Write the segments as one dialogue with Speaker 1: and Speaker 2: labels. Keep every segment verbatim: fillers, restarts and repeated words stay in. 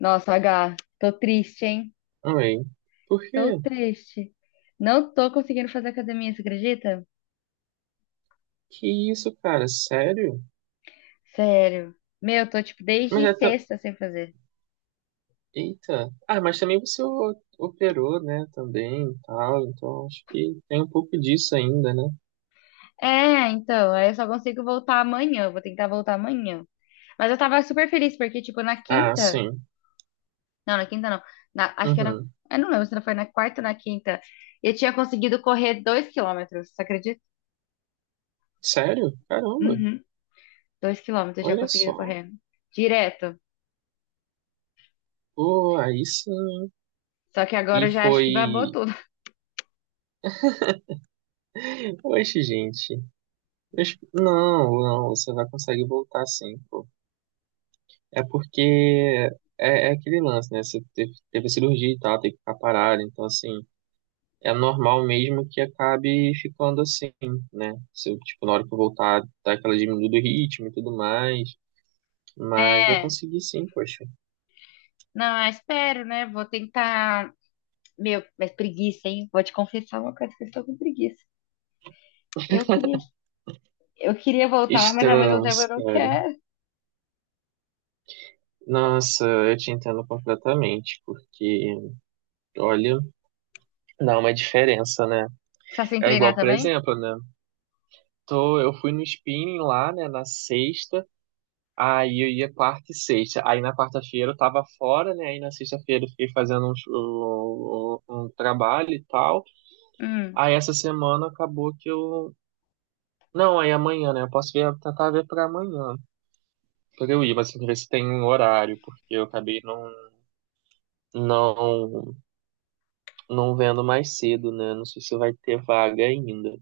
Speaker 1: Nossa, H, tô triste, hein?
Speaker 2: Ai, por
Speaker 1: Tô
Speaker 2: quê?
Speaker 1: triste. Não tô conseguindo fazer academia, você acredita?
Speaker 2: Que isso, cara? Sério?
Speaker 1: Sério. Meu, tô tipo
Speaker 2: Mas
Speaker 1: desde
Speaker 2: é ta-
Speaker 1: sexta sem fazer.
Speaker 2: Eita. Ah, mas também você o- operou, né? Também e tal. Então acho que tem um pouco disso ainda, né?
Speaker 1: É, então, aí eu só consigo voltar amanhã, eu vou tentar voltar amanhã. Mas eu tava super feliz porque tipo na
Speaker 2: Ah,
Speaker 1: quinta,
Speaker 2: sim.
Speaker 1: não, na quinta não. Na- acho que era,
Speaker 2: Uhum.
Speaker 1: eu não lembro se não foi na quarta ou na quinta. Eu tinha conseguido correr dois quilômetros, você acredita?
Speaker 2: Sério? Caramba.
Speaker 1: Uhum, dois quilômetros eu tinha
Speaker 2: Olha
Speaker 1: conseguido
Speaker 2: só.
Speaker 1: correr direto.
Speaker 2: Pô, aí sim, hein?
Speaker 1: Só que
Speaker 2: E
Speaker 1: agora eu já acho que babou
Speaker 2: foi.
Speaker 1: tudo.
Speaker 2: Oxe, gente. Mas Não, não, você vai conseguir voltar sim, pô. É porque é, é aquele lance, né? Você teve, teve cirurgia e tal, tem que ficar parado. Então, assim, é normal mesmo que acabe ficando assim, né? Se eu, tipo, na hora que eu voltar, tá aquela diminuída do ritmo e tudo mais. Mas vai
Speaker 1: É.
Speaker 2: conseguir sim, poxa.
Speaker 1: Não, eu espero, né? Vou tentar. Meu, mas preguiça, hein? Vou te confessar uma coisa que eu estou com preguiça. Eu queria, eu queria voltar, mas ao mesmo tempo
Speaker 2: Estamos,
Speaker 1: eu não
Speaker 2: cara.
Speaker 1: quero.
Speaker 2: Nossa, eu te entendo completamente, porque, olha, dá uma diferença, né?
Speaker 1: Só sem
Speaker 2: É
Speaker 1: treinar
Speaker 2: igual, por
Speaker 1: também?
Speaker 2: exemplo, né? Tô, eu fui no spinning lá, né, na sexta, aí eu ia quarta e sexta. Aí na quarta-feira eu tava fora, né? Aí na sexta-feira eu fiquei fazendo um, um, um um trabalho e tal.
Speaker 1: Hum.
Speaker 2: Aí essa semana acabou que eu. Não, aí amanhã, né? Eu posso ver, tentar ver pra amanhã, pra eu ir, mas tem que ver se tem um horário, porque eu acabei não, não, não vendo mais cedo, né? Não sei se vai ter vaga ainda.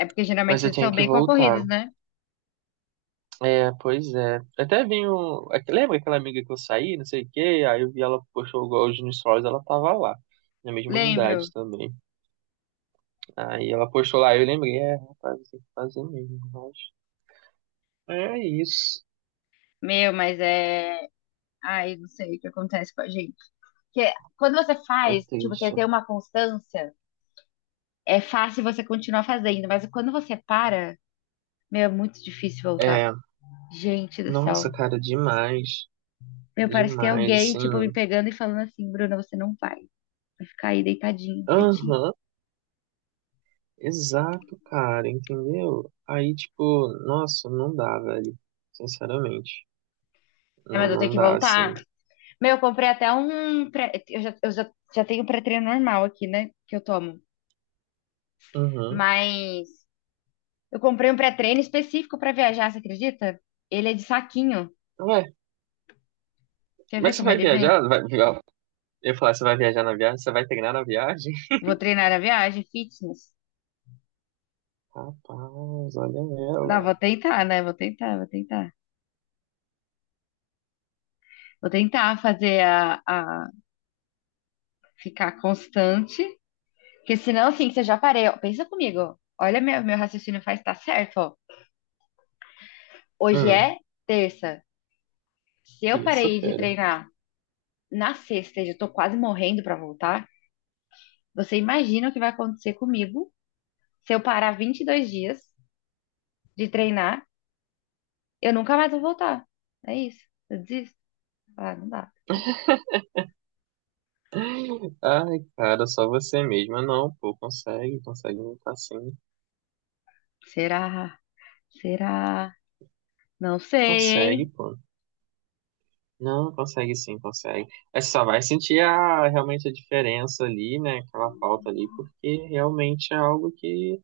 Speaker 1: É porque
Speaker 2: Mas
Speaker 1: geralmente
Speaker 2: eu
Speaker 1: eles são
Speaker 2: tenho que
Speaker 1: bem
Speaker 2: voltar.
Speaker 1: concorridos, né?
Speaker 2: É, pois é. Até vi um. é que- Lembra aquela amiga que eu saí, não sei o quê? Aí eu vi ela postou hoje no Stories, ela tava lá. Na mesma unidade
Speaker 1: Lembro.
Speaker 2: também. Aí ela postou lá, eu lembrei, é, rapaz, tem que fazer mesmo, mas. É isso.
Speaker 1: Meu, mas é. Ai, não sei o que acontece com a gente. Porque quando você
Speaker 2: É
Speaker 1: faz, tipo, você
Speaker 2: triste.
Speaker 1: tem uma constância, é fácil você continuar fazendo, mas quando você para, meu, é muito difícil voltar.
Speaker 2: É.
Speaker 1: Gente do
Speaker 2: Nossa,
Speaker 1: céu.
Speaker 2: cara, demais.
Speaker 1: Meu, parece que é
Speaker 2: Demais,
Speaker 1: alguém,
Speaker 2: assim.
Speaker 1: tipo, me pegando e falando assim, Bruna, você não vai. Vai ficar aí deitadinho,
Speaker 2: Aham,
Speaker 1: quietinho.
Speaker 2: exato, cara, entendeu? Aí, tipo, nossa, não dá, velho. Sinceramente,
Speaker 1: É,
Speaker 2: não,
Speaker 1: mas eu tenho
Speaker 2: não
Speaker 1: que
Speaker 2: dá, assim.
Speaker 1: voltar. Meu, eu comprei até um. Pré... Eu, já, eu já, já tenho um pré-treino normal aqui, né? Que eu tomo.
Speaker 2: Uhum.
Speaker 1: Mas eu comprei um pré-treino específico pra viajar, você acredita? Ele é de saquinho.
Speaker 2: Ué,
Speaker 1: Quer ver
Speaker 2: mas você
Speaker 1: como
Speaker 2: vai
Speaker 1: ele vem?
Speaker 2: viajar? Vai, eu ia falar, você vai viajar na viagem? Você vai treinar na viagem?
Speaker 1: Vou treinar a viagem, fitness.
Speaker 2: Rapaz, olha
Speaker 1: Não, vou
Speaker 2: ela.
Speaker 1: tentar, né? Vou tentar, vou tentar. Vou tentar fazer a, a ficar constante. Porque senão, assim, que você já parei. Ó, pensa comigo. Olha, meu, meu raciocínio faz tá certo, ó. Hoje
Speaker 2: Hum,
Speaker 1: é terça. Se eu
Speaker 2: isso,
Speaker 1: parei de
Speaker 2: fera.
Speaker 1: treinar na sexta e eu tô quase morrendo pra voltar, você imagina o que vai acontecer comigo se eu parar vinte e dois dias de treinar, eu nunca mais vou voltar. É isso. Eu desisto. Ah, não dá.
Speaker 2: Ai, cara, só você mesma não, pô, consegue, consegue lutar sim.
Speaker 1: Será? Será? Não sei,
Speaker 2: Consegue,
Speaker 1: hein?
Speaker 2: pô. Não, consegue sim, consegue. É só vai sentir a, realmente a diferença ali, né? Aquela falta ali, porque realmente é algo que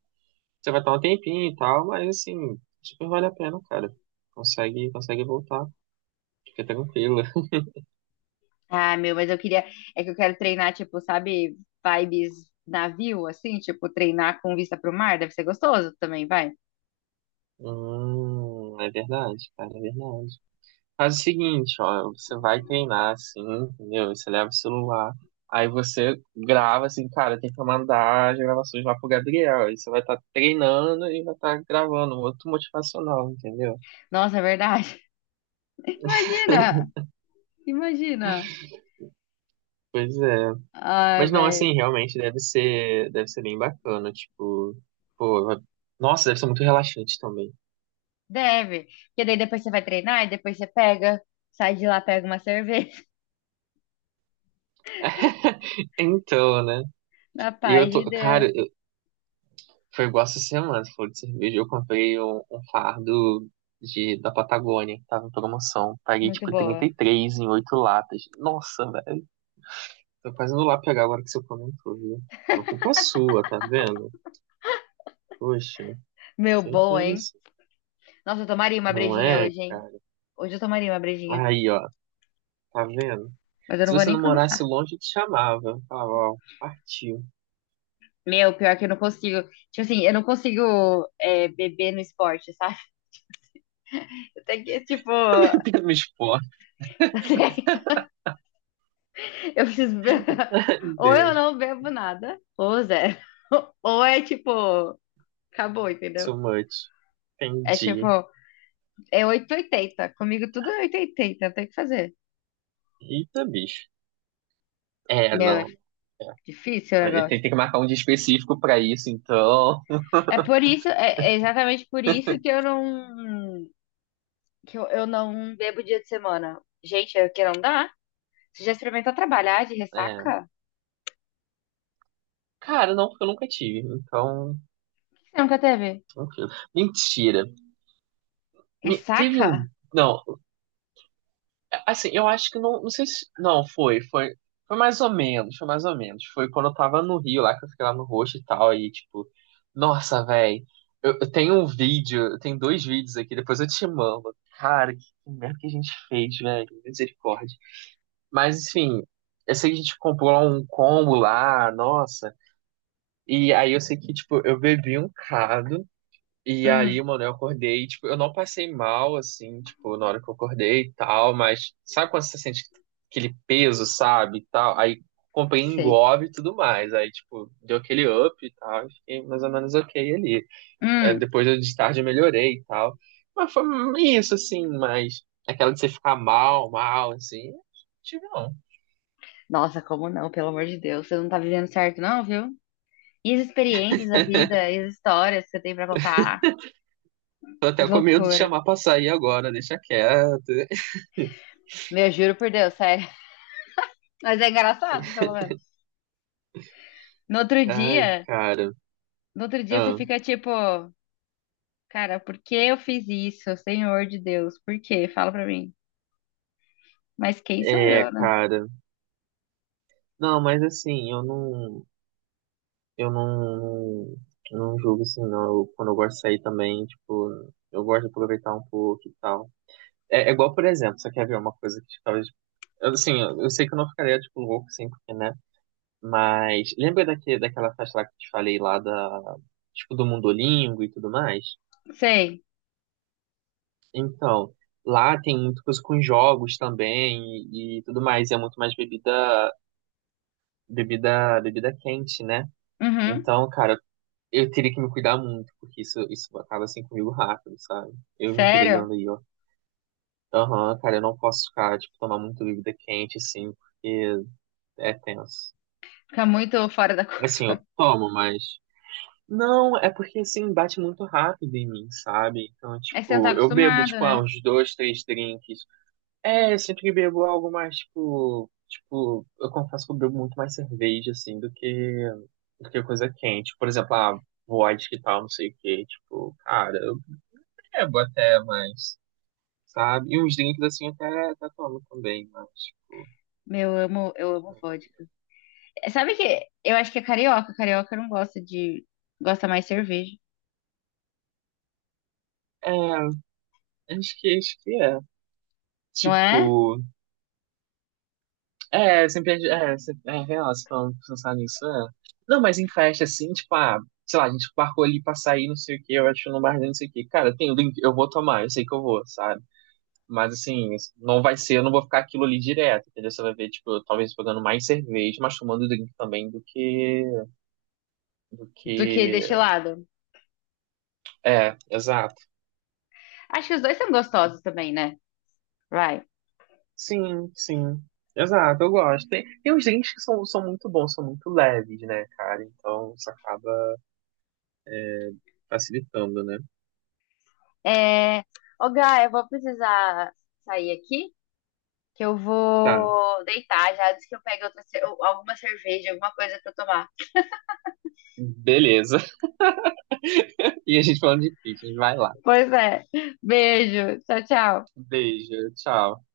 Speaker 2: você vai estar um tempinho e tal, mas assim, super vale a pena, cara. Consegue, consegue voltar, fica tranquila.
Speaker 1: Ah, meu, mas eu queria. É que eu quero treinar, tipo, sabe, vibes navio, assim, tipo, treinar com vista pro mar, deve ser gostoso também, vai.
Speaker 2: Hum, é verdade, cara, é verdade. Faz o seguinte, ó, você vai treinar assim, entendeu? Você leva o celular, aí você grava assim, cara, tem que mandar as gravações lá pro Gabriel. Aí você vai estar treinando e vai estar gravando um outro motivacional, entendeu?
Speaker 1: Nossa, é verdade. Imagina! Imagina!
Speaker 2: Pois é.
Speaker 1: Ai,
Speaker 2: Mas não, assim,
Speaker 1: velho.
Speaker 2: realmente deve ser, deve ser bem bacana, tipo, pô, vai- nossa, deve ser muito relaxante também.
Speaker 1: Deve. Porque daí depois você vai treinar e depois você pega, sai de lá, pega uma cerveja.
Speaker 2: Então, né?
Speaker 1: Na
Speaker 2: E eu
Speaker 1: paz
Speaker 2: tô,
Speaker 1: de Deus.
Speaker 2: cara. Foi igual essa semana, você falou de cerveja. Eu comprei um, um fardo de, da Patagônia, que tava em promoção. Paguei
Speaker 1: Muito
Speaker 2: tipo trinta
Speaker 1: boa.
Speaker 2: e três em oito latas. Nossa, velho. Tô quase indo lá pegar agora que você comentou, viu? Não é culpa sua, tá vendo? Poxa,
Speaker 1: Meu,
Speaker 2: sem
Speaker 1: boa, hein?
Speaker 2: condição.
Speaker 1: Nossa, eu tomaria uma
Speaker 2: Não
Speaker 1: brejinha
Speaker 2: é,
Speaker 1: hoje, hein?
Speaker 2: cara?
Speaker 1: Hoje eu tomaria uma brejinha.
Speaker 2: Aí, ó, tá vendo?
Speaker 1: Mas eu
Speaker 2: Se
Speaker 1: não vou
Speaker 2: você
Speaker 1: nem
Speaker 2: não morasse
Speaker 1: começar.
Speaker 2: longe, eu te chamava. Eu falava, ó, partiu.
Speaker 1: Meu, pior que eu não consigo. Tipo assim, eu não consigo é, beber no esporte, sabe? Até que, tipo,
Speaker 2: Bebendo no esporte.
Speaker 1: eu preciso. be-
Speaker 2: Ai,
Speaker 1: Ou eu
Speaker 2: Deus.
Speaker 1: não bebo nada, ou zero. Ou é tipo, acabou, entendeu?
Speaker 2: So much.
Speaker 1: É tipo,
Speaker 2: Entendi.
Speaker 1: é oitocentos e oitenta. Comigo tudo é oitocentos e oitenta, não tem o que fazer.
Speaker 2: Eita, bicho. É,
Speaker 1: Meu, é
Speaker 2: não.
Speaker 1: difícil o
Speaker 2: Ele tem,
Speaker 1: negócio.
Speaker 2: tem que marcar um dia específico pra isso, então.
Speaker 1: É por isso, é é exatamente por isso que eu não. Que eu, eu não bebo dia de semana. Gente, é que não dá. Você já experimentou trabalhar de
Speaker 2: É.
Speaker 1: ressaca?
Speaker 2: Cara, não, porque eu nunca tive. Então.
Speaker 1: Você nunca teve?
Speaker 2: Tranquilo. Mentira. Me- teve um.
Speaker 1: Ressaca?
Speaker 2: Não, assim, eu acho que não. Não sei se. Não, foi, foi. Foi mais ou menos, foi mais ou menos. Foi quando eu tava no Rio lá, que eu fiquei lá no Roxo e tal, aí, tipo. Nossa, velho. Eu, eu tenho um vídeo, eu tenho dois vídeos aqui, depois eu te mando. Cara, que merda que a gente fez, velho. Misericórdia. Mas, enfim, eu sei que a gente comprou lá um combo lá, nossa. E aí eu sei que, tipo, eu bebi um cado. E aí,
Speaker 1: Hum,
Speaker 2: mano, eu acordei, tipo, eu não passei mal, assim, tipo, na hora que eu acordei e tal, mas sabe quando você sente aquele peso, sabe, e tal? Aí comprei
Speaker 1: sei.
Speaker 2: Engov e tudo mais, aí, tipo, deu aquele up e tal, e fiquei mais ou menos ok ali. É,
Speaker 1: Hum.
Speaker 2: depois eu, de tarde eu melhorei e tal, mas foi isso, assim, mas aquela de você ficar mal, mal, assim, não tive não.
Speaker 1: Nossa, como não? Pelo amor de Deus, você não tá vivendo certo, não, viu? E as experiências da vida, e as histórias que você tem pra contar?
Speaker 2: Tô
Speaker 1: Que
Speaker 2: até com medo de
Speaker 1: loucura.
Speaker 2: chamar pra sair agora, deixa quieto.
Speaker 1: Meu, juro por Deus, sério. Mas é engraçado, pelo menos. No outro
Speaker 2: Ai,
Speaker 1: dia,
Speaker 2: cara.
Speaker 1: no outro dia você
Speaker 2: Ah.
Speaker 1: fica tipo, cara, por que eu fiz isso? Senhor de Deus, por quê? Fala pra mim. Mas quem sou
Speaker 2: É,
Speaker 1: eu, né?
Speaker 2: cara. Não, mas assim, eu não, eu não, eu não julgo assim, não. Eu- quando eu gosto de sair também, tipo, eu gosto de aproveitar um pouco e tal. É, é igual, por exemplo, você quer ver uma coisa que tipo, talvez. eu, Assim, eu, eu sei que eu não ficaria, tipo, louco, assim, porque, né? Mas lembra daque daquela festa lá que eu te falei lá da, tipo, do Mundolingo e tudo mais?
Speaker 1: Sei.
Speaker 2: Então, lá tem muita coisa com jogos também e, e tudo mais. E é muito mais bebida, bebida, bebida quente, né?
Speaker 1: Uhum.
Speaker 2: Então, cara, eu teria que me cuidar muito, porque isso, isso acaba assim comigo rápido, sabe? Eu me
Speaker 1: Sério?
Speaker 2: entregando aí, ó. Aham, cara, eu não posso ficar, tipo, tomar muito bebida quente, assim, porque é tenso.
Speaker 1: Fica muito fora da cor.
Speaker 2: Assim, eu tomo, mas. Não, é porque, assim, bate muito rápido em mim, sabe? Então,
Speaker 1: É que você não tá
Speaker 2: tipo, eu bebo,
Speaker 1: acostumado,
Speaker 2: tipo, ah,
Speaker 1: né?
Speaker 2: uns dois, três drinks. É, eu sempre bebo algo mais, tipo. Tipo, eu confesso que eu bebo muito mais cerveja, assim, do que. Do que coisa quente. Por exemplo, ah, vodka e tal, não sei o quê. Tipo, cara, eu. É, até, mas, sabe? E uns drinks assim até, até tomo também, mas, tipo,
Speaker 1: Meu, eu amo, eu amo
Speaker 2: não varia.
Speaker 1: vodka. Sabe que eu acho que é carioca. Carioca não gosta de. Gosta mais de cerveja,
Speaker 2: É, acho que, acho que é.
Speaker 1: não é?
Speaker 2: Tipo, é, sempre, é, sempre- é real, se falando, pensar nisso, é. Não, mas em festa, assim, tipo, ah, sei lá, a gente marcou ali pra sair, não sei o que, eu acho no barzinho, não sei o que. Cara, tem o drink, eu vou tomar, eu sei que eu vou, sabe? Mas, assim, não vai ser, eu não vou ficar aquilo ali direto, entendeu? Você vai ver, tipo, talvez pegando mais cerveja, mas tomando drink também do que, do
Speaker 1: Do que
Speaker 2: que,
Speaker 1: destilado.
Speaker 2: é, exato.
Speaker 1: Acho que os dois são gostosos também, né? Vai.
Speaker 2: Sim, sim. Exato, eu gosto. Tem, tem uns drinks que são, são muito bons, são muito leves, né, cara? Então isso acaba facilitando, né?
Speaker 1: É... Ô, Gá, eu vou precisar sair aqui, que eu
Speaker 2: Tá,
Speaker 1: vou deitar já antes que eu pegue outra, ce- alguma cerveja, alguma coisa pra eu tomar.
Speaker 2: beleza. E a gente falando de pizza vai lá.
Speaker 1: Pois é. Beijo. Tchau, tchau.
Speaker 2: Beijo, tchau.